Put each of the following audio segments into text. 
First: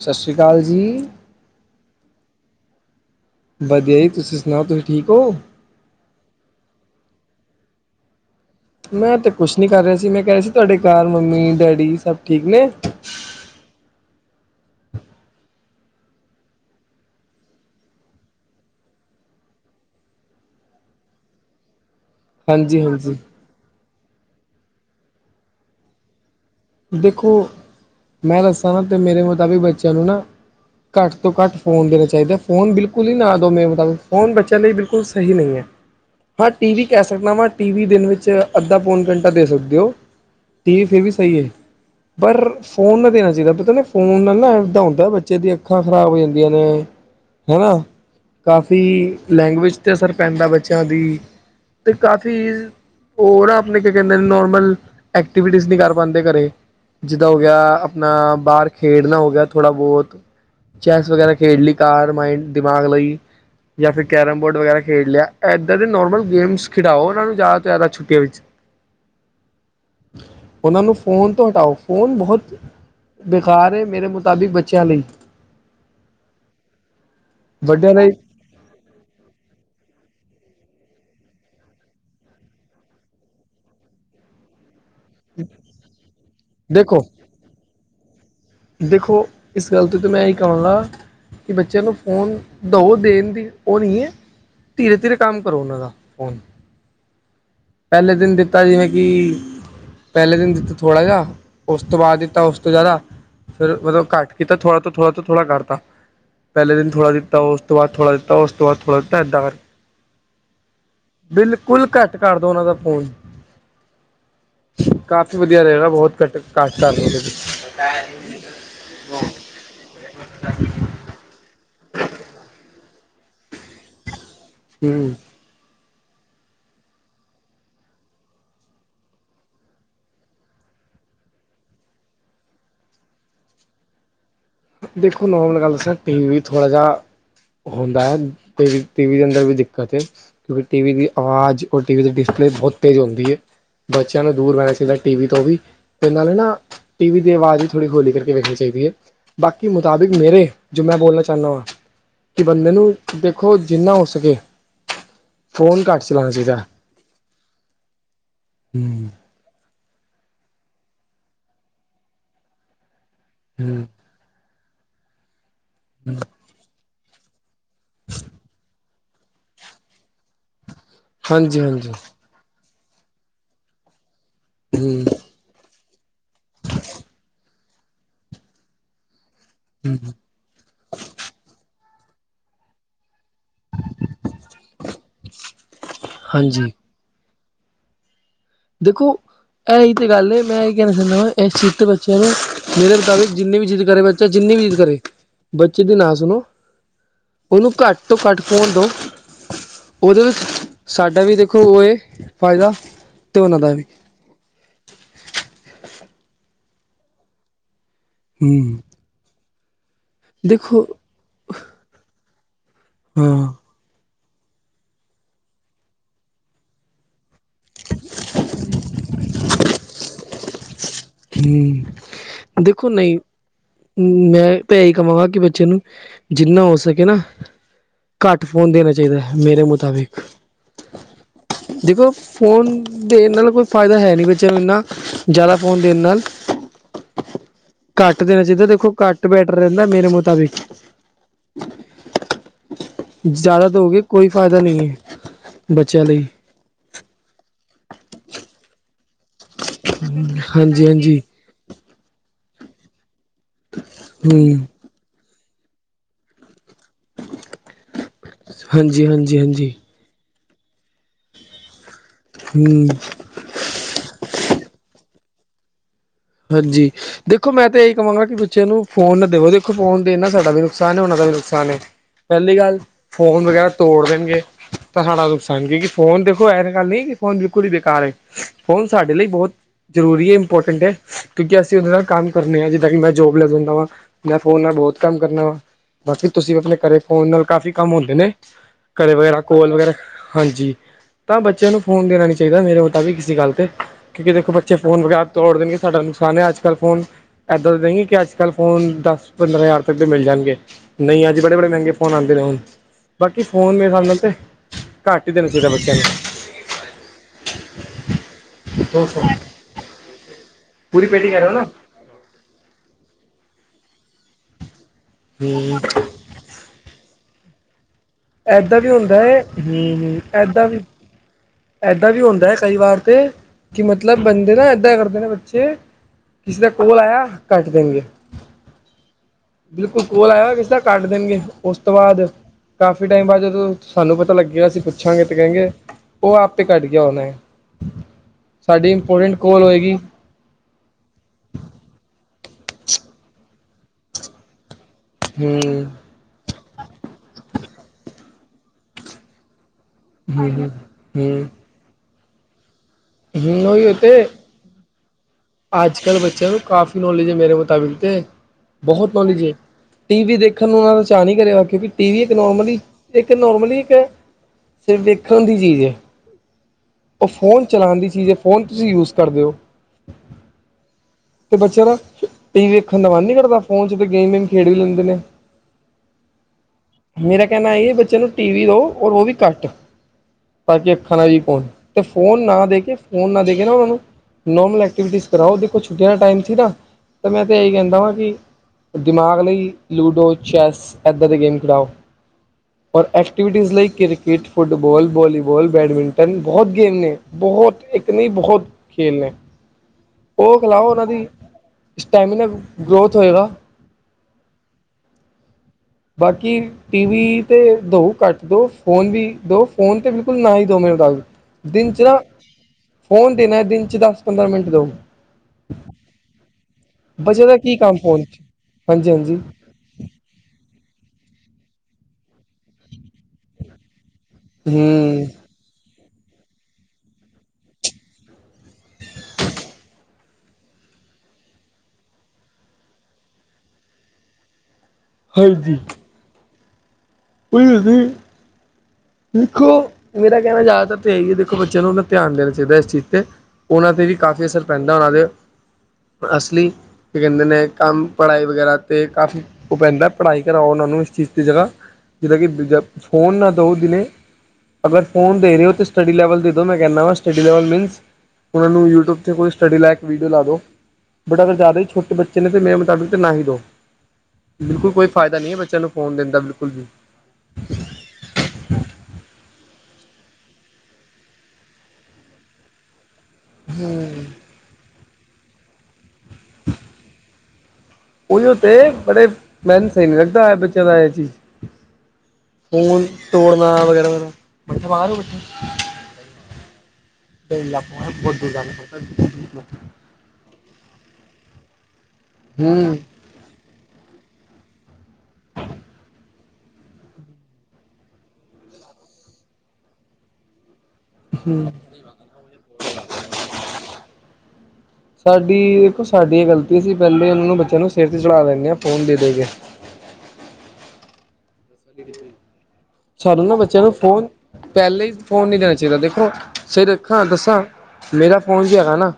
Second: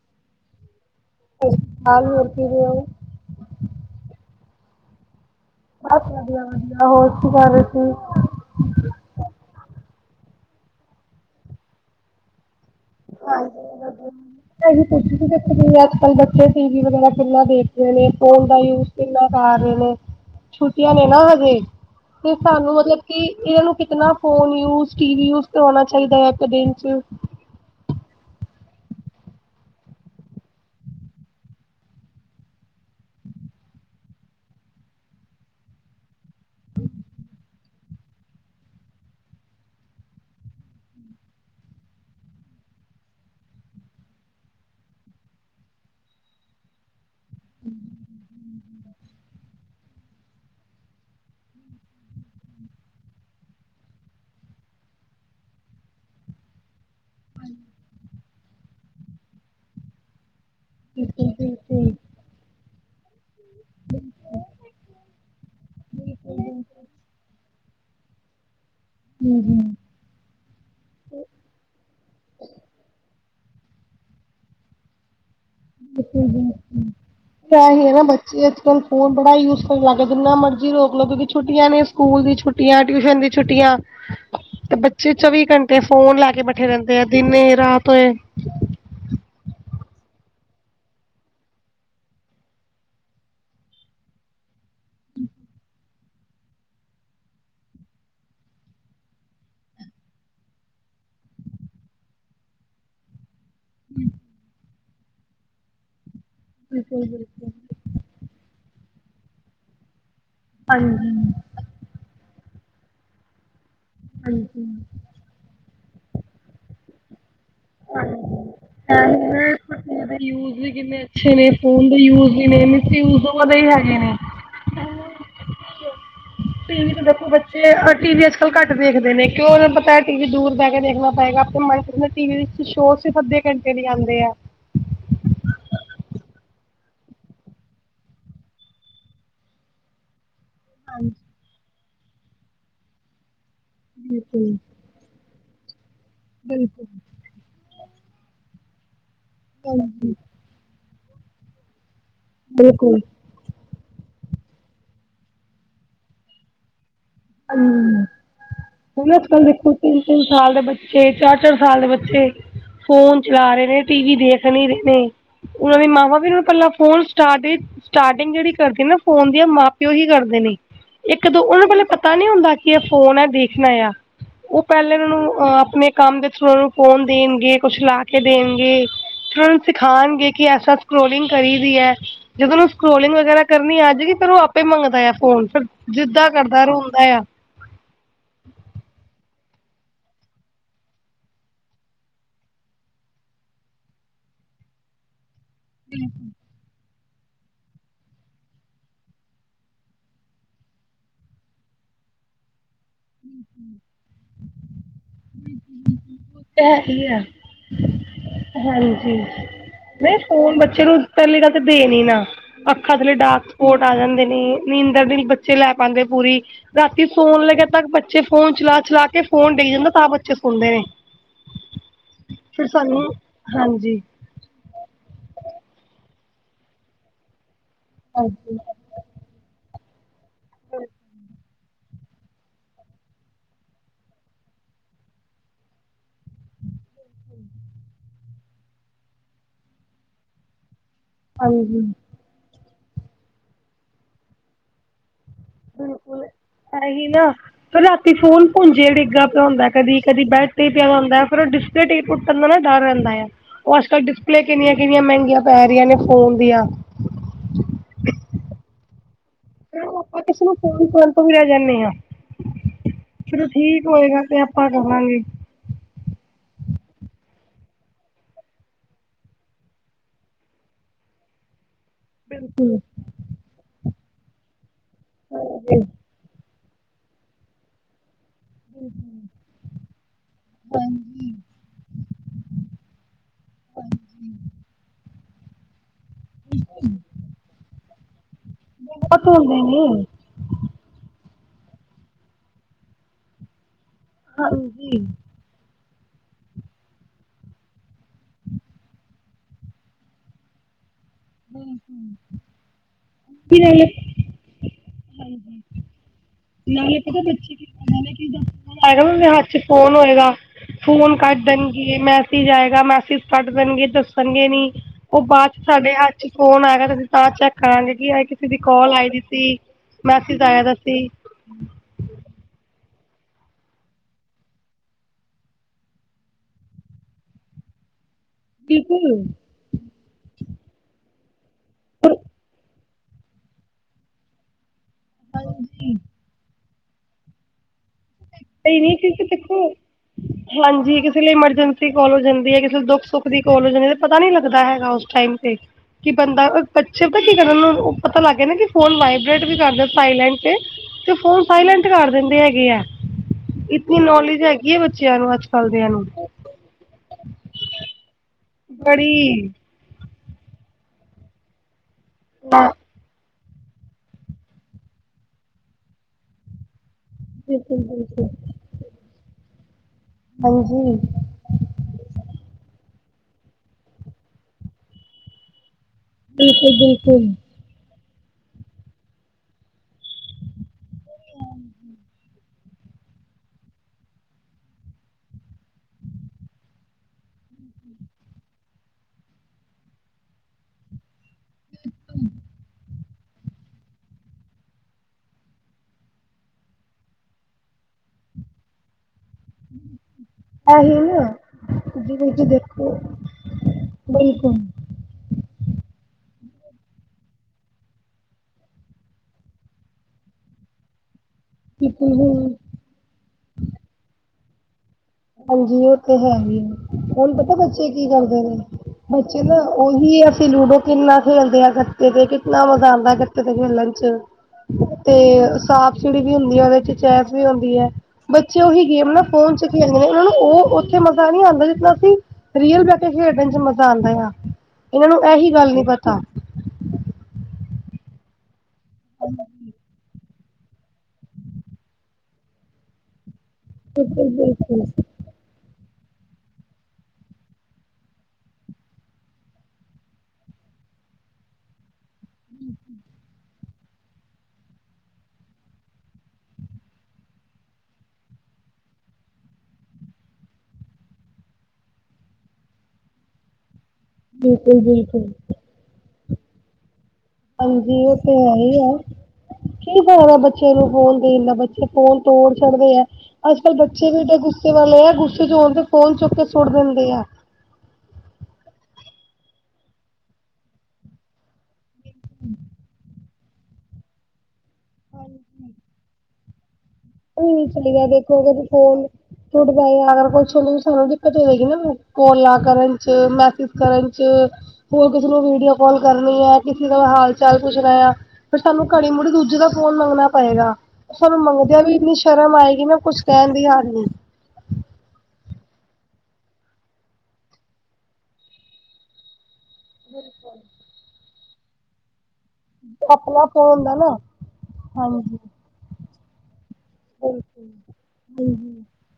ਸਤਿ ਸ਼੍ਰੀ ਅਕਾਲ ਜੀ। ਸਤਿ ਸ਼੍ਰੀ ਅਕਾਲ ਹੋਰ ਕਿਵੇਂ ਓ। ਵਧੀਆ ਜੀ ਤੁਸੀਂ ਸੁਣਾਓ ਤੁਸੀਂ ਠੀਕ ਹੋ। ਬਸ ਵਧੀਆ-ਵਧੀਆ ਹੋਰ ਕੀ ਕਰ ਰਹੇ ਸੀ। ਮੈਂ ਤੇ ਕੁਛ ਨੀ ਕਰ ਰਿਹਾ ਸੀ ਮੈਂ ਕਹਿ ਰਿਹਾ ਸੀ ਤੁਹਾਡੇ ਘਰ ਮੰਮੀ, ਡੈਡੀ ਸਭ ਠੀਕ ਨੇ। ਹਾਂਜੀ [inaudible] ਮੈਂ ਪੁੱਛਦੀ ਸੀ ਕਿ ਅੱਜ-ਕੱਲ ਬੱਚੇ ਟੀ ਵੀ ਵਗੈਰਾ ਕਿੰਨਾ ਦੇਖਦੇ ਨੇ ਫੋਨ ਦਾ ਯੂਜ਼ ਕਿੰਨਾ ਕਰ ਰਹੇ ਨੇ ਛੁੱਟੀਆਂ ਨਾ ਹਜੇ। ਤੇ ਸਾਨੂੰ ਹਾਂਜੀ ਮਤਲਬ ਹਾਂਜੀ ਕਿ ਇਹਨਾਂ ਨੂੰ ਕਿਤਨਾ phone use TV use ਕਰਵਾਉਣਾ ਚਾਹੀਦਾ ਹੈ। ਇੱਕ ਦਿਨ ਚ ਦੇਖੋ ਮੈਂ ਦੱਸਾਂ ਨਾ ਤੇ ਮੇਰੇ ਮੁਤਾਬਿਕ ਬੱਚਿਆਂ ਨੂੰ ਨਾ ਘੱਟ ਤੋਂ ਘੱਟ ਫੋਨ ਦੇਣਾ ਚਾਹੀਦਾ ਫ਼ੋਨ ਬਿਲਕੁਲ ਹੀ ਨਾ ਦਿਉ ਮੇਰੇ ਮੁਤਾਬਿਕ ਫੋਨ ਬੱਚਿਆਂ ਲਈ ਬਿਲਕੁਲ ਸਹੀ ਨਹੀਂ ਹੈ। ਹਾਂ ਟੀ ਵੀ ਕਹਿ ਸਕਦਾ ਵਾਂ ਟੀ ਵੀ ਦਿਨ ਵਿੱਚ ਅੱਧਾ ਪੌਣਾ ਘੰਟਾ ਦੇ ਸਕਦੇ ਹੋ। ਟੀ ਵੀ ਫਿਰ ਵੀ ਸਹੀ ਏ। ਪਰ [unintelligible] ਫੋਨ ਨਾ ਦੇਣਾ ਚਾਹੀਦਾ ਪਤਾ ਨਾ ਫੋਨ ਨਾਲ ਨਾ ਇੱਦਾਂ ਹੁੰਦਾ ਬੱਚੇ ਦੀਆਂ ਅੱਖਾਂ ਖ਼ਰਾਬ ਹੋ ਜਾਂਦੀਆਂ ਨੇ। ਹਨਾ ਕਾਫ਼ੀ ਲੈਂਗੁਏਜ ਤੇ ਅਸਰ ਪੈਂਦਾ ਬੱਚਿਆਂ ਦੀ ਤੇ ਕਾਫ਼ੀ ਉਹ ਨਾ ਆਪਣੇ ਕੀ ਕਹਿੰਦੇ ਨੋਰਮਲ ਐਕਟੀਵਿਟੀਜ਼ ਨੀ ਕਰ ਪਾਉਂਦੇ ਘਰੇ। ਜਿੱਦਾਂ ਹੋ ਗਿਆ ਆਪਣਾ ਬਾਹਰ ਖੇਡਣਾ ਹੋ ਗਿਆ ਥੋੜ੍ਹਾ ਬਹੁਤ। ਚੈਸ ਬਿਲਕੁਲ ਵਗੈਰਾ ਖੇਡ ਲਈ ਕਾਰ ਮਾਈੰਡ ਦਿਮਾਗ ਲਈ। ਜਾਂ ਫਿਰ ਕੈਰਮ ਬੋਰਡ ਵਗੈਰਾ ਖੇਡ ਲਿਆ। ਇੱਦਾਂ ਦੇ ਨੋਰਮਲ ਬਿਲਕੁਲ ਗੇਮਸ ਖਿਡਾਓ। ਉਹਨਾਂ ਨੂੰ ਜ਼ਿਆਦਾ ਤੋਂ ਜ਼ਿਆਦਾ ਛੁੱਟੀਆਂ ਵਿੱਚ। [inaudible] ਹੂੰ-ਹੂੰ ਉਹਨਾਂ ਨੂੰ ਫੋਨ ਤੋਂ ਹਟਾਓ ਫੋਨ ਬਹੁਤ ਬੇਕਾਰ ਏ। ਮੇਰੇ ਮੁਤਾਬਿਕ ਬੱਚਿਆਂ ਲਈ। ਐਹ ਹੀ ਹੈ ਵੱਡਿਆਂ ਨਾ ਲਈ ਬੱਚੇ ਅੱਜ-ਕੱਲ ਫੋਨ ਬੜਾ ਯੂਜ਼ਫੁ ਲੱਗ ਗਿਆ। ਜਿੰਨਾ ਮਰਜ਼ੀ ਰੋਕ ਲੋ ਕਿਉਂਕਿ ਛੁੱਟੀਆਂ ਨੇ ਸਕੂਲ ਦੀ ਛੁੱਟੀ ਟਿਊਸ਼ਨ ਦੀ ਛੁਟੀਆਂ। ਤੇ ਬੱਚੇ ਚੌਵੀ ਘੰਟੇ ਫੋਨ ਲੈ ਕੇ ਬੈਠੇ ਰਹਿੰਦੇ ਦੇਖੋ ਆ ਦਿਨੇ ਰਾਤ ਹੋਏ। ਦੇਖੋ, ਇਸ ਗੱਲ ਤੇ ਤਾਂ ਮੈਂ ਇਹੀ ਕਹਾਂਗਾ ਕਿ ਬੱਚਿਆਂ ਨੂੰ ਫੋਨ ਦਓ ਦੇਣ ਦੀ ਉਹ ਨਹੀਂ ਹੈ। ਤੀਰੇ-ਤੀਰੇ ਕੰਮ ਕਰੋ ਉਹਨਾਂ ਦਾ ਫੋਨ। ਪਹਿਲੇ ਦਿਨ ਦਿੱਤਾ ਜਿਵੇਂ ਕਿ ਪਹਿਲੇ ਦਿਨ ਦਿੱਤਾ ਥੋੜ੍ਹਾ ਜਿਹਾ ਉਸ ਤੋਂ ਬਾਅਦ ਦਿੱਤਾ ਉਸ ਤੋਂ ਜ਼ਿਆਦਾ। ਫਿਰ ਮਤਲਬ ਘੱਟ ਕੀਤਾ ਤੋਂ ਥੋੜਾ ਤੋਂ ਥੋੜਾ ਕਰਤਾ। ਪਹਿਲੇ ਦਿਨ ਥੋੜਾ ਦਿੱਤਾ ਉਸ ਤੋਂ ਬਾਅਦ ਥੋੜ੍ਹਾ ਦਿੱਤਾ। ਉਸ ਤੋਂ ਬਾਅਦ ਥੋੜਾ ਦਿੱਤਾ‌ ਐਦਾ ਕਰ। ਹਾਂਜੀ ਬਿਲਕੁਲ ਕੱਟ ਕਰਦੋ ਉਹਨਾਂ ਦਾ ਫ਼ੋਨ ਹਾਂਜੀ ਈ ਕਾਫੀ ਵਧੀਆ ਰਹੇਗਾ ਬਹੁਤ ਘੱਟ ਕਰ ਲੈ ਗੇ ਤੇ ਐਬੀਸ ਯੂਜ ਵੀ ਕਿੰਨੇ ਅੱਛੇ ਨੇ ਫੋਨ ਦੇ ਯੂਜ ਵੀ ਨੇ ਮਿਸਯੂਜ ਉਹਦੇ ਹੈਗੇ ਨੇ ਹੁ ਮ ਤੁਹੀਂ ਵੀ ਤੇ ਦੇਖੋ ਬੱਚੇ ਟੀ ਵੀ ਅੱਜ ਕੱਲ ਘੱਟ ਦੇਖਦੇ ਨੇ ਕਿਉਂ ਉਹਨੂੰ ਪਤਾ ਹੈ ਟੀ ਵੀ ਦੂਰ ਬਹਿ ਕੇ ਦੇਖਣਾ ਪਏਗਾ ਆਪਣੇ ਮਨ ਚ ਮ ਟੀ ਵੀ ਵਿੱਚ ਸ਼ੋਅ ਸਿਰਫ ਅੱਧੇ ਘੰਟੇ ਨੀ ਆਉਦੇ ਆ ਦੇਖੋ ਨੋਰਮਲ ਗੱਲ ਦੱਸ ਟੀ ਵੀ ਥੋੜ੍ਹਾ ਜੇਹਾ ਹੁੰਦਾ ਅ ਟੀਵ ਟੀ ਵੀ ਦੇ ਅੰਦਰ ਵੀ ਦਿੱਕਤ ਕਿਉਂਕਿ ਟੀ ਵੀ ਦੀ ਹਾਂਜੀ ਆਵਾਜ਼ ਔਰ ਟੀ ਵੀ ਦੀ ਡਿਸਪਲੇ ਬਹੁਤ ਤੇਜ਼ ਹੁੰਦੀ ਏ ਬੱਚਿਆਂ ਨੂੰ ਬਿਲਕੁਲ ਦੂਰ ਰਹਿਣਾ ਚਾਹੀਦਾ ਟੀ ਵੀ ਤੋਂ ਵੀ ਤੇ ਨਾਲੇ ਨਾ ਬਿਲਕੁਲ ਟੀ ਵੀ ਦੀ ਆਵਾਜ਼ ਵੀ ਥੋੜ੍ਹੀ ਹੌਲੀ ਕਰਕੇ ਵੇਖਣੀ ਚਾਹੀਦੀ ਐ ਬਾਕੀ ਮੁਤਾਬਿਕ ਹਾਂਜੀ ਮੇਰੇ ਜੋ ਮੈਂ ਬੋਲਣਾ ਚਾਹੁੰਦਾ ਵਾਂ ਕਿ ਬੰਦੇ ਨੂੰ ਬਿਲਕੁਲ ਖੋ ਜਿੰਨਾ ਹੋ ਸਕੇ ਫੋਨ ਘੱਟ ਚਲਾਣਾ ਚਾਹੀਦਾ ਹਮ ਹਮ ਮਤਲਬ‌ ਤੁਹੀ ਵੇਖੋ ਤਿੰਨ ਤਿੰਨ ਸਾਲ ਦੇ ਬੱਚੇ ਚਾਰ ਚਾਰ ਸਾਲ ਦੇ ਬੱਚੇ ਫੋਨ ਚਲਾ ਰਹੇ ਨੇ ਹਮ ਟੀ ਵੀ ਦੇਖ ਰਹੇ ਹਨੇਰੇ ਨੇ ਉਹਨਾਂ ਦੀ ਮਾਂਵਾ ਵੀ ਉਹਨਾਂ ਨੂੰ ਪੱਲਾ ਫੋਨ ਸਟਾਰਟ ਸਟਾਰਟਿੰਗ ਜਿਹੜੀ ਕਰਦੀ ਨਾ ਫੋਨ ਦੀ ਓ ਮਾਂ ਪਿਓ ਹੀ ਕਰਦੇ ਨੇ ਇੱਕ ਦੋ ਹਾਂਜੀ ਉਹਨੂੰ ਪਹਿਲ ਹਾਂਜੀ ਪਤ ਪਤਾ ਨੀ ਹੁੰਦਾ ਕੀ ਐ ਫੋਨ ਹੈ ਦੇਖਣਾ ਆ ਉਹ ਪਹਿਲੇ ਉਹਨਾਂ ਹਮ ਨੂੰ ਅਹ ਆਪਣੇ ਕੰਮ ਦੇ ਚ ਉਹਨਾਂ ਨੂੰ ਫੋਨ ਦੇਣਗੇ ਕੁਛ ਲਾ ਕੇ ਦੇਣਗੇ ਫਿਰ ਉਹਨਾਂ ਨੂੰ ਸਿਖਾਣਗੇ ਕਿ ਐਸਾ ਸਕਰੋਲਿੰਗ ਕਰੀ ਦੀ ਐ ਜਦੋਂ ਨੂੰ ਸਕਰੋਲਿੰਗ ਵਗੈਰਾ ਕਰਨੀ ਆ ਜੇ ਦੀਦੀ ਫਿਰ ਉਹ ਆਪੇ ਮੰਗਦਾ ਐ ਫੋਨ ਫਿਰ ਜਿੱਦਾਂ ਕਰਦਾ ਹਾਂਜੀ ਰੋਂਦਾ ਆ ਦੇਖੋ ਇਹੀ ਤਾਂ ਗੱਲ ਹੈ ਮੈਂ ਇਹ ਕਹਿਣਾ ਚਾਹੁੰਦਾ ਹਾਂ ਇਸ ਚੀਜ਼ ਤੋ ਬੱਚਿਆਂ ਨੂੰ ਮੇਰੇ ਮੁਤਾਬਿਕ ਜਿੰਨੀ ਵੀ ਜਿੱਦ ਕਰੇ ਬੱਚਾ ਜਿੰਨੀ ਵੀ ਜਿਦ ਕਰੇ ਬੱਚੇ ਦੀ ਨਾਂ ਸੁਣੋ ਉਹਨੂੰ ਘੱਟ ਤੋਂ ਘੱਟ ਫੋਨ ਦਿਓ ਉਹਦੇ ਵਿੱਚ ਸਾਡਾ ਵੀ ਦੇਖੋ ਓ ਏ ਫਾਇਦਾ ਤੇ ਉਹਨਾਂ ਦਾ ਵੀ ਹੈ ਹੀ ਆ ਹੂੰ ਹਾਂਜੀ ਨਹੀਂ ਫੋਨ ਬੱਚੇ ਦੇਖੋ ਨੂੰ ਪਹਿਲੀ ਗੱਲ ਤੇ ਦੇਣ ਹੀ ਨਾ ਅੱਖਾਂ ਥਲੇ ਹਾਂ ਡਾਕ ਸਪੋਟ ਆ ਜਾਂਦੇ ਨੇ ਨੀਂਦਰ ਵੀ ਨੀ ਬੱਚੇ ਲੈ ਪਾਉਂਦੇ ਪੂਰੀ ਰਾਤੀ ਸੋਣ ਲਗੇ ਤੱਕ ਬੱਚੇ ਫੋਨ ਚਲਾ ਚਲਾ ਕੇ ਫੋਨ ਡਿੱਗ ਜਾਂਦਾ ਤਾਂ ਬੱਚੇ ਸੋਨਦੇ ਨੇ ਹਮ ਫਿਰ ਦੇਖੋ ਸਾਨੂੰ ਨਹੀਂ ਹਾਂਜੀ ਮੈਂ ਤੇ ਏਹੀ ਕਵਾਂਗਾ ਕਿ ਬੱਚੇ ਨੂੰ ਜਿੰਨਾ ਹੋ ਸਕੇ ਨਾ ਘੱਟ ਹਾਂਜੀ ਫੋਨ ਦੇਣਾ ਚਾਹਿਦਾ ਮੇਰੇ ਮੁਤਾਬਿਕ ਦੇਖੋ ਫੋਨ ਦੇ ਨਾਲ ਕੋਈ ਫਾਇਦਾ ਹੈ ਨੀ ਬੱਚਿਆ ਨੂੰ ਐਨਾ ਜ਼ਿਆਦਾ ਫੋਨ ਦੇਣ ਨਾਲ ਘੱਟ ਦੇਣਾ ਚਾਹੀਦਾ ਦੇਖੋ ਘੱਟ ਬੈਟਰ ਰਹਿੰਦਾ ਮੇਰੇ ਮੁਤਾਬਿਕ ਹਾਂਜੀ ਜ਼ਿਆਦਾ ਦੋਗੇ ਕੋਈ ਫਾਇਦਾ ਨਹੀਂ ਐ ਬੱਚਿਆਂ ਲਈ ਐਹੀ ਨਾ ਫਿਰ ਰਾਤੀ ਫੋਨ ਭੁੰਜੇ ਡਿੱਗਾ ਪਿਆ ਹੁੰਦਾ ਕਦੀਕਦੀ ਬੈਡ ਤੇ ਹਾਂਜੀ ਪਿਆ ਹਾਂਜੀ ਹੁੰਦਾ ਫਿਰ ਉਹ ਡਿਸਪਲੇ ਟੁੱਟਣ ਦਾ ਨਾ ਡਰ ਰਹਿੰਦਾ ਐ ਓ ਅੱਜ ਕੱਲ ਡਿਸਪਲੇਅ ਹਮ ਕਿੰਨੀਆਂ ਕਿੰਨੀਆਂ ਮਹਿੰਗੀਆਂ ਪੈ ਰਹੀਆਂ ਨੇ ਫੋਨ ਦੀਆਂ ਹਾਂਜੀ ਹਾਂਜੀ ਹਾਂਜੀ ਫਿਰ ਆਪਾਂ ਕਿਸੇ ਨੂੰ ਫੋਨ ਕਰਨ ਤੋਂ ਵੀ ਰਹਿ ਜਾਨੇ ਆ ਹਮ ਚਲੋ ਠੀਕ ਹੋਏਗਾ ਤੇ ਆਪਾਂ ਕਹਾਂਗੇ। ਹਾਂਜੀ। ਦੇਖੋ ਮੈਂ ਤੇ ਇਹੀ ਕਹਾਂਗਾ। ਕਿ ਬੱਚੇ ਨੂੰ ਫੋਨ ਨਾ ਦੇਵੋ ਦੇਖੋ ਫੋਨ ਦੇਣ ਨਾਲ ਸਾਡਾ ਵੀ ਨੁਕਸਾਨ ਐ। ਉਹਨਾਂ ਦਾ ਵੀ ਨੁਕਸਾਨ ਐ। ਪਹਿਲੀ ਬਿਲਕੁਲ ਗੱਲ ਫੋਨ ਵਗੈਰਾ ਤੋੜ ਦੇਣਗੇ। ਤਾਂ ਸਾਡਾ ਨੁਕਸਾਨ ਕੀ ਹਾਂਜੀ ਫੋਨ ਦੇਖੋ, ਇਹੋ ਗੱਲ ਨਹੀਂ ਕਿ ਫੋਨ ਬਿਲਕੁਲ ਹੀ ਬੇਕਾਰ ਐ। ਫੋਨ ਸਾਡੇ ਲਈ ਬਹੁਤ ਜ਼ਰੂਰੀ ਏ ਇੰਮਪੋਟੈਂਟ ਐ। ਹਾਂਜੀ ਕਿ ਅਸੀਂ ਉਹਦੇ ਨਾਲ ਕੰਮ ਕਰਨੇ ਆ। ਜਿੱਦਾਂ ਕਿ ਮੈਂ ਜੋਬ ਲੈਸ ਬੰਦਾਂ ਵਾ, ਮੈਂ ਫੋਨ ਨਾਲ ਬਹੁਤ ਕੰਮ ਕਰਨਾ ਵਾ। ਬਾਕੀ ਤੁਸੀਂ ਆਪਣੇ ਘਰੇ ਫੋਨ ਨਾਲ ਕਾਫੀ ਕੰਮ ਹੁੰਦੇ ਨੇ, ਘਰੇ ਬਹੁਤ ਵਗੈਰਾ, ਹੁੰਦੇ ਕੋਲ ਵਗੈਰਾ ਨੇ ਹਾਂਜੀ ਤਾਂ ਬੱਚਿਆਂ ਨੂੰ ਫ਼ੋਨ ਦੇਣਾ ਨੀ ਚਾਹੀਦਾ। ਮੇਰੇ ਮੁਤਾਬਿਕ ਕਿਸੇ ਗੱਲ ਤੇ। ਕਿਉਂਕਿ ਦੇਖੋ ਬੱਚੇ ਹਾਂਜੀ ਫੋਨ ਵਗੈਰਾ ਤੋੜ ਦੇਣਗੇ। ਸਾਡਾ ਨੁਕਸਾਨ ਐ। ਅੱਜ ਕੱਲ੍ਹ ਫੋਨ ਇੱਦਾਂ ਦੇ ਕਿ ਅੱਜ-ਕੱਲ੍ਹ ਫ਼ੋਨ ਦਸ-ਪੰਦਰਾਂ ਹਜ਼ਾਰ ਤੱਕ ਦੇ ਮਿਲ ਜਾਣਗੇ। ਨਹੀਂ ਅੱਜ ਬੜੇ-ਬੜੇ ਮਹਿੰਗੇ ਫੋਨ ਆਉਂਦੇ ਨੇ ਹੁਣ। ਬਾਕੀ ਕਿ ਫੋਨ ਮੇਰੇ ਨਾਲੇ ਹਿਸਾਬ ਨਾਲ ਤੇ ਘੱਟ ਈ ਦੇਣਾ ਚਾਹੀਦਾ ਬੱਚਿਆਂ ਨੂੰ। ਨਾਲੇ ਪਤਾ ਬੱਚੇ ਨੂੰ [unintelligible] ਮੇਰੇ ਹੱਥ ਚ ਫੋਨ ਹੋਏਗਾ। ਪੂਰੀ ਫੋਨ ਪੇਟੀ ਕੱਟ ਕਹਿ ਰਹੇ ਹੋ ਨਾ ਦੇਣਗੇ, ਮੈਸੇਜ ਆਏਗਾ ਮੈਸੇਜ ਕੱਟ ਦੇਣਗੇ ਦੱਸਣਗੇ ਨੀ। ਉਹ ਬਾਅਦ ਚ ਹੂੰ ਸਾਡੇ ਹੱਥ ਚ ਫੋਨ ਆਏਗਾ। ਤਾਂ ਅਸੀ ਸਾਰਾ ਚੈੱਕ ਕਰਾਂਗੇ ਕੀ ਆ ਏਦਾਂ ਵੀ ਹੁੰਦਾ ਏ। ਹਮ-ਹਮ ਆਇਆ ਏਦਾਂ ਦਾ ਵੀ ਸੀ ਏਦਾਂ ਵੀ ਹੁੰਦਾ ਏ ਕਈ ਵਾਰ ਤੇ ਮਤਲਬ ਬੰਦੇ ਨਾ ਏਦਾਂ ਕਰਦੇ ਨੇ ਬੱਚੇ ਕਿਸੇ ਦਾ ਕੋਲ ਆਇਆ ਤੇ ਕੱਟ ਦੇਣਗੇ। [unintelligible] ਬਿਲਕੁਲ ਕੋਲ ਆਇਆ ਕਿਸੇ ਦਾ ਤੇ ਕੱਟ ਦੇਣਗੇ। ਉਸ ਤੋਂ ਬਾਅਦ ਕਾਫੀ ਟਾਈਮ ਬਾਅਦ ਜਦੋਂ ਸਾਨੂੰ ਪਤਾ ਲੱਗੇਗਾ। ਅਸੀਂ ਪੁੱਛਾਂਗੇ ਤੇ ਕਹਿਣਗੇ ਓ ਆਪੇ ਕੱਟ ਗਿਆ ਹੋਣਾ। ਸਹੀ ਸਾਡੀ ਨਹੀਂ ਕਿਉਂਕਿ ਇੰਮਪੋਟੈਂਟ ਕੋਲ ਦੇਖੋ ਹੋਏਗੀ ਹਾਂਜੀ ਕਿਸੇ ਲਈ ਐਮਰਜੈਂਸੀ ਕੋਲ ਹੋ ਜਾਂਦੀ ਐ। ਕਿਸੇ ਦੁੱਖ ਸੁੱਖ ਦੀ ਕੋਲ ਹੋ ਜਾਂਦੀ ਐ। ਪਤਾ ਨੀ ਲੱਗਦਾ ਹੈਗਾ ਉਸ ਟਾਈਮ ਤੇ ਹੂੰ ਹੂੰ ਕਿ ਬੰਦਾ ਬੱਚੇ ਤਾਂ ਕੀ ਕਰਨ ਪਤਾ ਲੱਗ ਜਾਂਦਾ। ਕਿ ਫੋਨ ਵਾਈਬਰੇਟ ਵੀ ਕਰਦੇ ਸਾਈਲੈਂਟ ਹੂੰ ਫੋਨ ਹੂੰ ਸਾਈਲੈਂਟ ਕਰ ਦਿੰਦੇ ਹੈਗੇ ਆ। ਹੂੰ ਇਤਨੀ ਨੌਲੇਜ ਹੈਗੀ ਏ ਬੱਚਿਆਂ ਨੂੰ ਅੱਜ ਕੱਲ ਦਿਆਂ ਨੂੰ ਅੱਜ-ਕੱਲ੍ਹ ਬੱਚਿਆਂ ਨੂੰ ਕਾਫੀ ਨੌਲੇਜ ਏ ਮੇਰੇ ਮੁਤਾਬਿਕ ਤੇ, ਬਹੁਤ ਨੌਲੇਜ ਬੜੀ ਏ। ਟੀ ਵੀ ਦੇਖਣ ਨੂੰ ਉਹ ਦਾ ਚਾਅ ਨ ਹੀ ਕਰੇਗਾ। ਕਿਉਂਕਿ ਟੀ ਵੀ ਨੋਰਮਲੀ ਇੱਕ ਨੋਰਮਲੀ ਇੱਕ ਸਿਰਫ ਦੇਖਣ ਦੀ ਚੀਜ਼ ਐ। ਉਹ ਫੋਨ ਬਿਲਕੁਲ ਚਲਾਉਣ ਦੀ ਬਿਲਕੁਲ ਚੀਜ਼ ਐ, ਫੋਨ ਤੁਸੀਂ ਯੂਜ਼ ਕਰਦੇ ਹੋ। ਹਾਂਜੀ। ਤੇ ਬੱਚਿਆਂ ਦਾ ਟੀ ਵੀ ਵੇਖਣ ਦਾ ਮਨ ਨੀ ਕਰਦਾ। ਫੋਨ ਚ ਗੇਮ-ਵੇਮ ਖੇਡ ਵੀ ਲੈਂਦੇ ਨੇ। ਬਿਲਕੁਲ-ਬਿਲਕੁਲ। ਮੇਰਾ ਕਹਿਣਾ ਆਈ ਬੱਚੇਆਂ ਨੂੰ ਟੀ ਵੀ ਦੋ ਔਰ ਉਹ ਵੀ ਘੱਟ ਪਾਕੇ ਅੱਖਾਂ ਨਾਲ ਵੀ ਤੇ ਫੋਨ ਨਾ ਦੇ ਕੇ ਫੋਨ ਨਾ ਦੇ ਕੇ ਨਾ ਉਹਨਾਂ ਨੂੰ ਨੋਮਲ ਐਕਟੀਵਿਟੀ ਕਰਾਓ ਕੁੱਛ ਛੁੱਟੀਆਂ ਦਾ ਟਾਈਮ ਸੀ ਨਾ, ਤਾਂ ਮੈਂ ਤਾਂ ਇਹੀ ਕਹਿੰਦਾ ਵਾਂ ਕਿ ਦਿਮਾਗ ਲਈ ਲੂਡੋ, ਚੈੱਸ ਇੱਦਾਂ ਦੇ ਗੇਮ ਖਿਡਾਓ। ਔਰ activities like cricket, football, volleyball, badminton ਬਹੁਤ ਗੇਮ ਨੇ। ਬਹੁਤ ਇੱਕ ਨੀ ਹੀ ਬਹੁਤ ਖੇਲ ਨੇ। ਉਹ ਖਿਲਾਓ ਆਹੀ ਉਹਨਾਂ ਦੀ ਨਾ ਜ ਸਟੈਮੀਨਾ ਦੇਖੂ ਗਰੋਥ ਹੋਏਗਾ ਬਿਲਕੁਲ ਬਾਕੀ ਟੀ ਵੀ ਤੇ ਦੋ ਘੱਟ ਦੋ ਫੋਨ ਵੀ ਦੋ ਫੋਨ ਤੇ ਬਿਲਕੁਲ ਨਾ ਹੀ ਦੋ ਮੈਨੂੰ ਦੱ ਦਿਨ 'ਚ ਬਿਲਕੁਲ ਨਾ ਹੁਣ ਫੋਨ ਦੇਣਾ ਦਿਨ ਚ ਦਸ ਮਿੰਟ ਦੋ। ਹਾਂਜੀ ਓ ਤੇ ਹੈ ਵੀ ਨਾ, ਹੁਣ ਪਤਾ ਦਾ ਬੱਚੇ ਕੰਮ ਕੀ ਫੋਨ ਚ ਕਰਦੇ ਪਏ ਨੇ ਹਾਂਜੀ ਹਾਂਜੀ ਬੱਚੇ ਨਾ ਉਹੀ ਅਸੀਂ ਲੂਡੋ ਕਿੰਨਾ ਖੇਲਦੇ ਆ ਗੱਤੇ ਤੇ ਕਿਤਨਾ ਮਜ਼ਾ ਆਂਦਾ ਗੱਤੇ ਦੇ ਖੇਲਣ ਚ ਤੇ ਹੂੰ ਅਸ ਸਾਂਪ ਚਿੜੀ ਵੀ ਹੁੰਦੀ ਐ, ਉਹਦੇ ਚ ਚੈਸ ਵੀ ਹੁੰਦੀ ਐ, ਬੱਚੇਆ ਦੀ ਗੇਮ ਨਾ ਫੋਨ 'ਚ ਖੇਲਦੇ ਨੇ ਓਨਾਂ ਨੂੰ ਓ ਓੱਥੇ ਮਜ਼ਾ ਨੀ ਆਂਦਾ ਜਿਸ ਤਰਾ ਕੀ ਰੀਅਲ ਬੈਟਰ ਖੇਡਣ ਚ ਮਜ਼ਾ ਆਂਦਾ ਆ, ਏਨਾਂ ਨੂੰ ਏਹੀ ਗੱਲ ਨੀ ਪਤਾ। ਕੋਈ ਅਸੀੇ ਦੇਖੋ, ਮੇਰਾ ਕੈਣਾ ਜ਼ਿਆਦਾਤਰ ਤਾਂ ਏਹੀ ਆ ਦੇਖੋ ਬੱਚਿਆਂ ਨੂੰ ਹਨਾ ਧਿਆਨ ਦੇਣਾ ਚਾਈਦਾ ਇਸ ਚੀਜ਼ ਤੇ ਓਨਾਂ ਤੇ ਵੀ ਬਿਲਕੁਲ ਕਾਫੀ ਅਸਰ ਬਿਲਕੁਲ ਪੈਂਦਾ ਹੁਨਾਂ ਦੇ, ਅਸਲੀ ਏ ਕੇਂਦੇ ਨੇ ਕੰਮ ਪੜ੍ਹਾਈ ਵਗੈਰਾ ' ਤੇ ਕਾਫੀ ਓ ਕੇਂਦਾ ਪੜ੍ਹਾਈ ਕਰਾਓ ਓਨਾਂ ਨੂੰ ਇਸ ਚੀਜ਼ ਦੀ ਜਗ੍ਹਾ, ਜਿੱਦਾਂ ਕਿ ਫੋਨ ਨਾ ਨੇ, ਅਗਰ ਫੋਨ ਦੇ ਰਏ ਓ ਤਾਂ ਸਟੱਡੀ ਲੈਵਲ ਦੇ ਦੋ ਮੈਂ ਕੇਂਨਾ ਵਾਂ ਸਟੱਡੀ ਲੈਵਲ ਮੀਨਸ ਓਂਨਾ ਨੂੰ ਯੂਟਿਊਬ ਤੇ ਕੋਈ ਸਟੱਡੀ ਲਾਇਕ ਵੀਡੀਓ ਲਾ ਦੋ ਬਟ ਅਗਰ ਜ਼ਿਆਦਾ ਛੋਟੇ ਬੱਚੇ ਨੇ ਤੇ ਮੇਰੇ ਮੁਤਾਬਿਕ ਤਾਂ ਨਾ ਹੀ ਦੋ ਬਿਲਕੁਲ ਕੋਈ ਫਾਇਦਾ ਨਈ ਐ ਬੱਚੇਆਂ ਨੂੰ ਫ਼ੋਨ ਦੇਣ ਦਾ ਬਿਲਕੁਲ ਵੀ। ਹਾਂਜੀ ਏ ਤੇ ਹੈ ਈ ਐ। ਕੀ ਫਾਇਦਾ ਬੱਚੇਆ ਨੂੰ ਫੋਨ ਦੇਣ ਦਾ ਬੱਚੇ ਫੋਨ ਤੋੜ ਛੱਡਦੇ ਆ। ਅੱਜ- ਕੱਲ੍ਹ ਬੱਚੇ ਵੀ ਇਡੇ ਗੁੱਸੇ ਵਾਲੇ ਆ ਗੁੱਸੇ ਚ ਹੋਣ ਤੇ ਫੋਨ ਚੁੱਕ ਕੇ ਸੁੱਟ ਦਿੰਦੇ ਆ। ਉਹੀਓ ਤੇ ਬੜੇ ਮੈੰਨੂ ਤੇ ਸਈ ਨਈ ਲੱਗਦਾ ਬੱਚੇ ਦਾ ਏ ਚੀਜ਼ ਫੋਨ ਤੋੜਨਾ ਵਗੈਰਾ- ਵਗੈਰਾ ਬਾਰ ਬੈਠੇ ਓ ਚਲੀ ਗਿਆ ਦੇਖੋਗੇ ਫੋਨ ਟੁੱਟ ਜਾਏਗਾ ਅਗਰ ਕੋਈ ਤੁਆਨੂੰ ਵੀ ਸਵਾ ਦਿੱਕਤ ਹੋਵੇਗੀ ਨਾ ਕੋਲਾ ਆ ਕਰਨ ਹੂੰ ਚ ਮੈਸੇਜ ਕਰਨ 'ਚ ਹੋਰ ਕਿਸੇ ਨੂੰ ਵੀਡੀਓ ਕੋਲ ਕਰਨੀ ਆ ਕਿਸੀ ਦਾ ਹਾਲ -ਚਾਲ ਪੁੱਛਣਾ। ਫਿਰ ਸਾਨੂੰ ਘੜੀ- ਮੁੜੀ ਦੂਜੇ ਦਾ ਫੋਨ ਮੰਗਣਾ ਪਏਗਾ। ਸਾਨੂੰ ਮੰਗਦਿਆਂ ਵੀ ਇੰਨੀ ਸ਼ਰਮ ਆਏਗੀ ਨਾ ਕੁੱਛ ਕੈਣ ਦੀ ਹੱਦ ਨਈ ਸਾਡੀ ਈ ਦੇਖੋ ਸਾਡੀ ਏ ਗਲਤੀ ਸੀਂ ਪੇਲੇ ਓਨਾਂ ਨੂੰ ਬੱਚੇਆਂ ਨੂੰ ਸਿਰ ਤੇ ਚੜ੍ਹਾ ਦਿੰਦੇ ਹਾਂ ਫੋਨ ਦੇ ਦੇ ਕੇ ਬਿਲਕੁਲ। ਤੁਆਡੇ ਕਿਤਨੇ ਆਪਣਾ ਸਾਨੂੰ ਨਾ ਫੋਨ ਬੱਚੇਆਂ ਨੂੰ ਹੁੰਦਾ ਨਾ ਫੋਨ, ਪੇਲੇ ਈ ਹਾਂਜੀ ਫ਼ੋਨ ਨਈ ਦੇਣਾ ਚਾਈਦਾ ਦੇਖੋ ਫੇਰ ਖਾਂ ਬਿਲਕੁਲ ਦੱਸਾਂ ਮੇਰਾ ਫੋਨ ਵੀ ਹਾਂਜੀ। ਹੈਗਾ ਨਾ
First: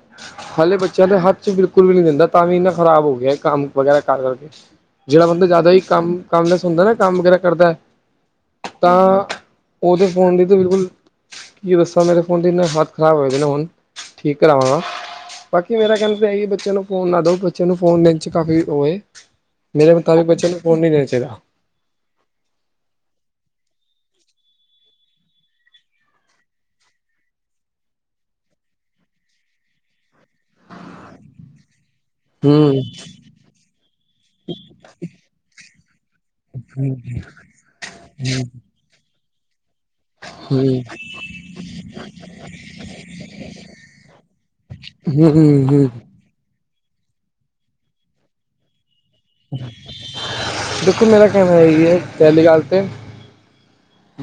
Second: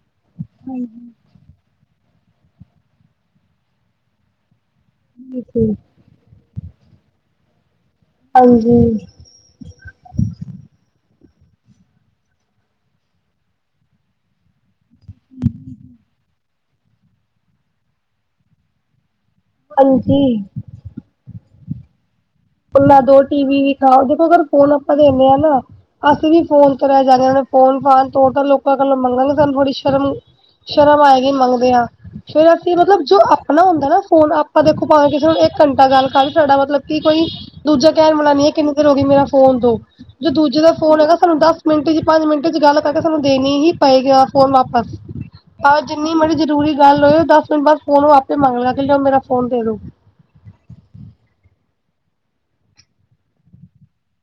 ਹਾਲੇ ਬੱਚੇਆਂ ਦੇ ਹਾਂਜੀ ਹੱਥ ਚ ਬਿਲਕੁਲ ਵੀ ਨਈ ਦਿੰਦਾ ਤਾਂ ਵੀ ਇੰਨਾ ਖ਼ਰਾਬ ਹੋ ਗੇਆ ਕੰਮ ਵਗੈਰਾ ਕਰ ਕਰਕੇ ਜੇੜਾ ਬੰਦਾ ਜ਼ਾਦਾ ਠੀਕ ਈ ਕੰਮ ਕੰਮ ਚ ਹੁੰਦਾ ਨਾ ਕੰਮ ਵਗੈਰਾ ਕਰਦਾ ਹਾਂਜੀ ਤਾਂ ਓਦੇ ਫੋਨ ਦੀ ਤਾਂ ਬਿਲਕੁਲ ਕੀ ਦੱਸਾਂ ਮੇਰੇ ਫੋਨ ਦੀ ਏਨਾ ਹਾਲਤ ਖ਼ਰਾਬ ਹੋਏ ਨੇ ਹੁਣ ਠੀਕ ਕਰਾਵਾਂਗਾ। ਬਾਕੀ ਮੇਰਾ ਕੈਣਾ ਤਾਂ ਐਹੀ ਆ ਬੱਚੇਆਂ ਨੂੰ ਫੋਨ ਨਾ ਦਉ ਬੱਚਿਆਂ ਨੂੰ ਫੋਨ ਲਂਚ ਕਾਫ਼ੀ ਉਹਵੇ ਮੇਰੇ ਹਾਂਜੀ ਮੁਤਾਬੀਕ ਬੱਚੇਆ ਨੂੰ ਫੋਨ ਨਈ ਦੇਣਾ ਚਾਈਦਾ। ਨਾਂ ਦੋ ਟੀ ਵੀ ਵੀ ਖਾਓ ਦੇਖੋ ਅਗਰ ਫੋਨ ਆਪਾਂ ਦਿੰਦੇ ਹਨਾ ਅਸੀਂ ਵੀ ਫੋਨ ਕਰੇਆ ਜਾਗੇ ਫੋਨ- ਫਾਨ ਤੋ ਲੋਕਾਂ ਕੱਲੋਂ ਮੰਗਾਂਗੇ ਸਾਨੂੰ ਥੋੜੀ ਸ਼ਰਮ ਸ਼ਰਮ ਆਏਗੀ ਮੰਗਦੇਆਂ। ਫਿਰ ਅਸੀਂ ਹੂੰ ਮਤਲਬ ਜੋ ਆਪਣਾ ਹੁੰਦਾ ਨਾ ਫੋਨ ਆਪਾਂ ਦੇਖੋ ਭਾਵੇ ਕਿਸੇ ਹੁਣ ਇੱਕ ਘੰਟਾ ਗੱਲ ਕਰ ਤੁਆਡਾ ਮਤਲਬ ਕਿ ਕੋਈ ਦੂਜਾ ਕੈਣ ਵਾਲਾ ਨੀ ਹੈ ਕਿੰਨੀ ਦੇਰ ਹੋ ਗਈ ਮੇਰਾ ਫੋਨ ਦਓ। ਜੇ ਦੂਜੇ ਦਾ ਹੂੰ ਫੋਨ ਹੈਗਾ ਸਾਨੂੰ ਦਸ ਮਿੰਟ ਚ ਪੰਜ ਮਿੰਟ ਚ ਗੱਲ ਕਰਕੇ ਸਾਨੂੰ ਦੇਣੀ ਹੀ ਪਏਗੀ ਆ ਫੋਨ ਵਾਪਸ। ਹੂੰ ਹੂੰ ਏ ਹੂੰ ਜਿੰਨੀ ਮਰਜ਼ੀ ਜ਼ਰੂਰੀ ਗੱਲ ਹੋਵੇ ਦਸ ਮਿੰਟ ਬਾਅਦ ਫੋਨ ਉਹ ਆਪੇ ਮੰਗ ਲੈਦੇ ਜੇ ਮੇਰਾ ਫੋਨ ਦੇ ਦੋ। ਦੇਖੋ ਮੇਰਾ ਕੈਣਾ ਓਹੀ ਏ ਪੇਲੀ ਗੱਲ ਤੇ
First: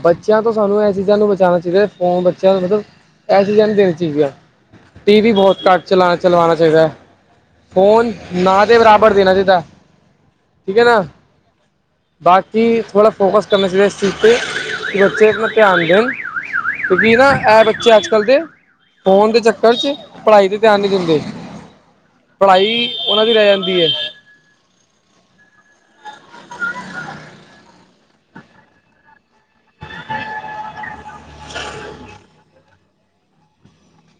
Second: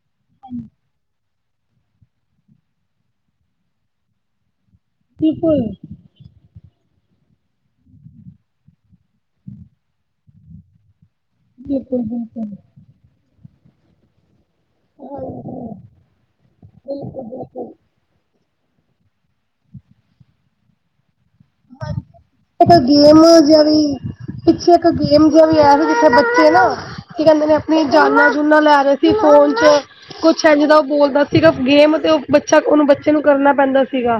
ਬੱਚਿਆਂ ਤੋਂ ਸਾਨੂੰ ਏ ਚੀਜ਼ਾਂ ਨੂੰ ਬਚਾਣਾ ਚਾਈਦਾ, ਫੋਨ ਬੱਚਿਆਂ ਨੂੰ ਮਤਲਬ ਐ ਚੀਜ਼ਾਂ ਨਈ ਦੇਣੀ ਚਾਈਦੀਆ। ਟੀ ਵੀ ਬੋਤ ਬਿਲਕੁਲ, ਘੱਟ ਚਲਾ ਚਲਵਾਣਾ ਚਾਈਦਾ, ਫੋਨ ਨਾ ਦੇ ਬਰਾਬਰ ਦੇਣਾ ਚਾਈਦਾ। ਠੀਕ ਏ ਨਾ, ਬਿਲਕੁਲ-ਬਿਲਕੁਲ। ਬਾਕੀ ਥੋੜਾ ਫੋਕਸ ਕਰਨਾ ਚਾਈਦਾ ਇਸ ਚੀਜ਼ ਤੇ। ਕੀ ਬੱਚੇ ਤੇ ਧਿਆਨ ਦੇਣ, ਕਿਉਂਕਿ ਨਾ ਐ ਬੱਚੇ ਅੱਜ ਕੱਲ੍ਹ ਦੇ ਫੋਨ ਦੇ ਚੱਕਰ 'ਚ, ਪੜ੍ਹਾਈ ਤੇ ਧਿਆਨ ਨੀ ਦਿੰਦੇ। ਪੜ੍ਹਾਈ ਇੱਕ ਗੇਮ ਓਨਾਂ ਦੀ ਰੈ ਜਾਂਦੀ ਜਿਹੜੀ ਏ। ਪਿੱਛੇ ਇੱਕ ਗੇਮ ਜਿਆ ਵੀ ਆਇਆ ਹੀ, ਜਿੱਥੇ ਬੱਚੇ ਨਾ ਕੀ ਕੈਂਦੇ ਨੇ ਵੀ ਜਾਨਾਂ ਜੂਨਾ ਲੈ ਰੇਹ ਸੀ ਫੋਨ 'ਚ। ਕੁਛ ਐਂਂਜ ਦਾਂ ਓ ਬੋਲਦਾ ਸੀਗਾ ਗੇਮ ਤੇ, ਓ ਬੱਚਾ ਓਨੂੰ ਬੱਚੇ ਨੂੰ ਕਰਨਾ ਪੈਂਦਾ ਸੀਗਾ।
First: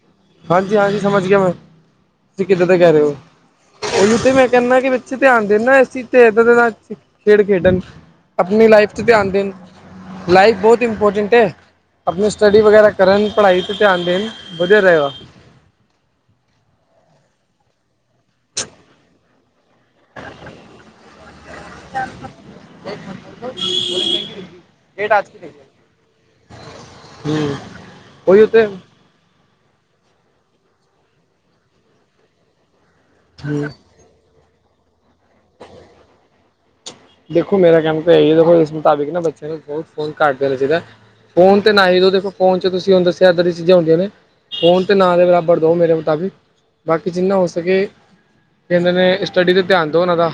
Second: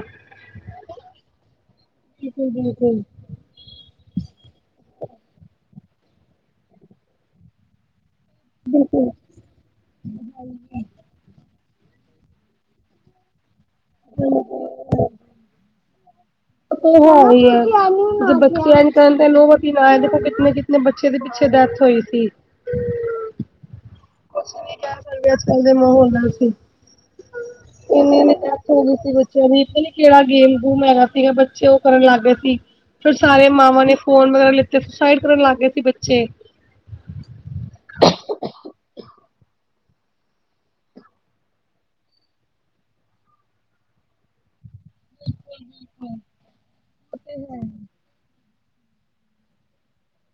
ਹਾਂਜੀ, ਹਾਂਜੀ ਸਮਝ ਗਿਆ ਮੈਂ, ਤੁਸੀਂ ਕਿੱਦਾਂ ਦਾ ਕੈ ਰੇ ਬਿਲਕੁਲ-ਬਿਲਕੁਲ। ਓ। ਓਈਓ ਤੇ ਮੈਂ ਕੈਣਾ ਕੀ ਬੱਚੇ ਧਿਆਨ ਦੇਣ ਨਾ ਏਸ ਚੀਜ ਤੇ ਏਦਾਂ ਦਾ ਨਾ ਖੇਡ ਖੇਡਣ। ਆਪਣੀ ਲਾਈਫ 'ਚ ਬਿਲਕੁਲ ਧਿਆਨ ਦੇਣ। ਲਾਈਫ ਬੋਤ ਇੰਮਪੋਟੈਂਟ ਐ, ਆਪਣੀ ਸਟੱਡੀ ਵਗੈਰਾ ਕਰਨ ਪੜ੍ਹਾਈ ਵਲ ਧਿਆਨ ਦੇਣ, ਵਧੀਆ ਰਏਗਾ। ਏ ਤੇ ਹੈ ਵੀ ਐ, ਜੇ ਬੱਚੇ ਅੱਜ ਕੱਲ ਦੇ ਨੋਵਤ ਕੀ ਲਾਇਆ ਦੇਖੋ ਕਿਤਨੇ ਕਿਤਨੇ ਬੱਚੇ ਦੇ ਪਿੱਛੇ ਡੈਥ ਹੋਈ ਸੀ। ਕਹਿ ਸਕਦੇ ਅੱਜ-ਕੱਲ ਦੇ ਮਾਹੌਲ ਨਾਲ ਅਸੀਂ। [unintelligible] ਹੂੰ ਓਈ ਓ ਤੇ। ਚਵੀ ਪਤਾ ਨੀ ਕੇੜਾ ਗੇਮ ਗੂਮ ਹੈਗਾ ਸੀਗਾ ਬੱਚੇ ਓ ਕਰਨ ਲੱਗ ਗੇ ਸੀ, ਫੇਰ ਸਾਰੇ ਹਮ ਮਾਵਾਂ ਨੇ ਫ਼ੋਨ ਵਗੈਰਾ ਲਿੱਤੇ ਸੁਸਾਈਡ ਕਰਨ ਲੱਗ ਗਏ ਸੀ ਬੱਚੇ। ਦੇਖੋ ਮੇਰਾ ਕੈਣਾ ਤੇ ਏ ਦੇਖੋ ਏਸ ਮੁਤਾਬਿਕ ਨਾ ਬੱਚਿਆਂ ਨੂੰ ਬੋਤ ਫੋਨ ਘੱਟ ਦੇਣਾ ਚਾਈਦਾ। ਫੋਨ ਤੇ ਨਾ ਈ ਦਿਉ ਦੇਖੋ ਫੋਨ 'ਚ ਤੁਸੀ ਦੱਸਿਆ ਏਦਾਂ ਦੀ ਚੀਜ਼ਾਂ ਹੁੰਦੀਆਂ ਨੇ। ਫੋਨ ਤੇ ਨਾ ਦੇ ਬਰਾਬਰ ਦਿਓ ਮੇਰੇ ਮਤਾਬਿਕ, ਬਾਕੀ ਤੇ ਜਿੰਨਾ ਹੈ। ਹੋ ਸਕੇ ਕੈਂਦੇ ਨੇ ਸਟੱਡੀ ਤੇ ਧਿਆਨ ਦਿਉ ਓਨਾਂ ਦਾ,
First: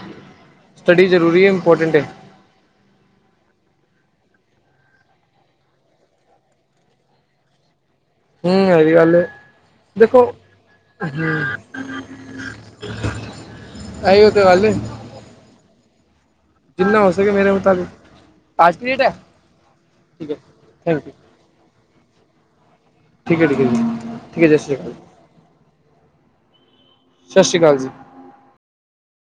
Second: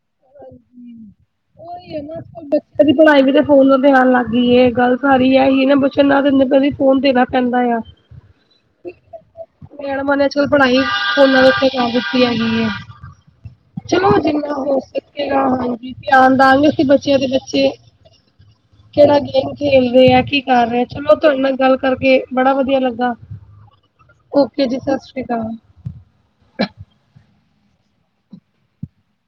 ਸਟੱਡੀ ਜ਼ਰੂਰੀ ਹੈ ਓਈ ਇੰਪੋਰਟੈਂਟ ਏ ਹੈ ਨਾ ਫੇਰ ਬੱਚ ਕਦੀ ਪੜ੍ਹਾਈ ਵੀ ਤੇ ਫੋਨਾਂ ਤੇ ਆਣ ਲੱਗ ਗੀ ਏ ਗੱਲ ਸਾਰੀ ਐ ਈ ਏ ਨਾ ਬੱਚੇ ਨੂੰ ਦਿੰਦੇ ਪਏ ਵੀ ਫੋਨ ਦੇਣਾ ਪੈਂਦਾ ਆ। ਹੂੰ ਏ ਵੀ ਗੱਲ ਏ। ਮੈਡਮਾਂ ਦੇਖੋ ਨੇ ਅੱਜ ਕੱਲ ਪੜ੍ਹਾਈ ਫੋਨਾਂ ਦੇ ਉੱਤੇ ਕਰ ਦਿੱਤੀ ਹੈਗੀ ਏ। ਚਲੋ ਇਹੀ ਤੇ ਜਿੰਨਾ ਗੱਲ ਏ ਹੋ ਸਕੇਗਾ ਹਾਂਜੀ ਧਿਆਨ ਦਾਂਗੇ ਅਸੀਂ ਜਿੰਨਾ ਹੋ ਬੱਚਿਆਂ ਦੇ ਸਕੇ ਮੇਰੇ ਵਿੱਚ। ਮੁਤਾਬਿਕ ਅੱਜ ਦੀ ਡੇਟ ਹੈ ਕੇੜਾ ਗੇਮ ਖੇਲ ਰੇ ਐ ਠੀਕ ਹੈ ਕੀ ਕਰ ਰੇ, ਥੈਂਕ ਯੂ ਚਲੋ ਤੁਆਡੇ ਨਾਲ ਗੱਲ ਕਰਕੇ ਬੜਾ ਵਧੀਆ ਲੱਗਾ। ਠੀਕ ਐ ਠੀਕ ਐ ਜੀ ਓਕੇ ਸਸੀ ਕਾਲ, ਸਤਿ ਸ਼੍ਰੀ ਅਕਾਲ ਸਾਸਰੀ ਕਾਲ ਜੀ।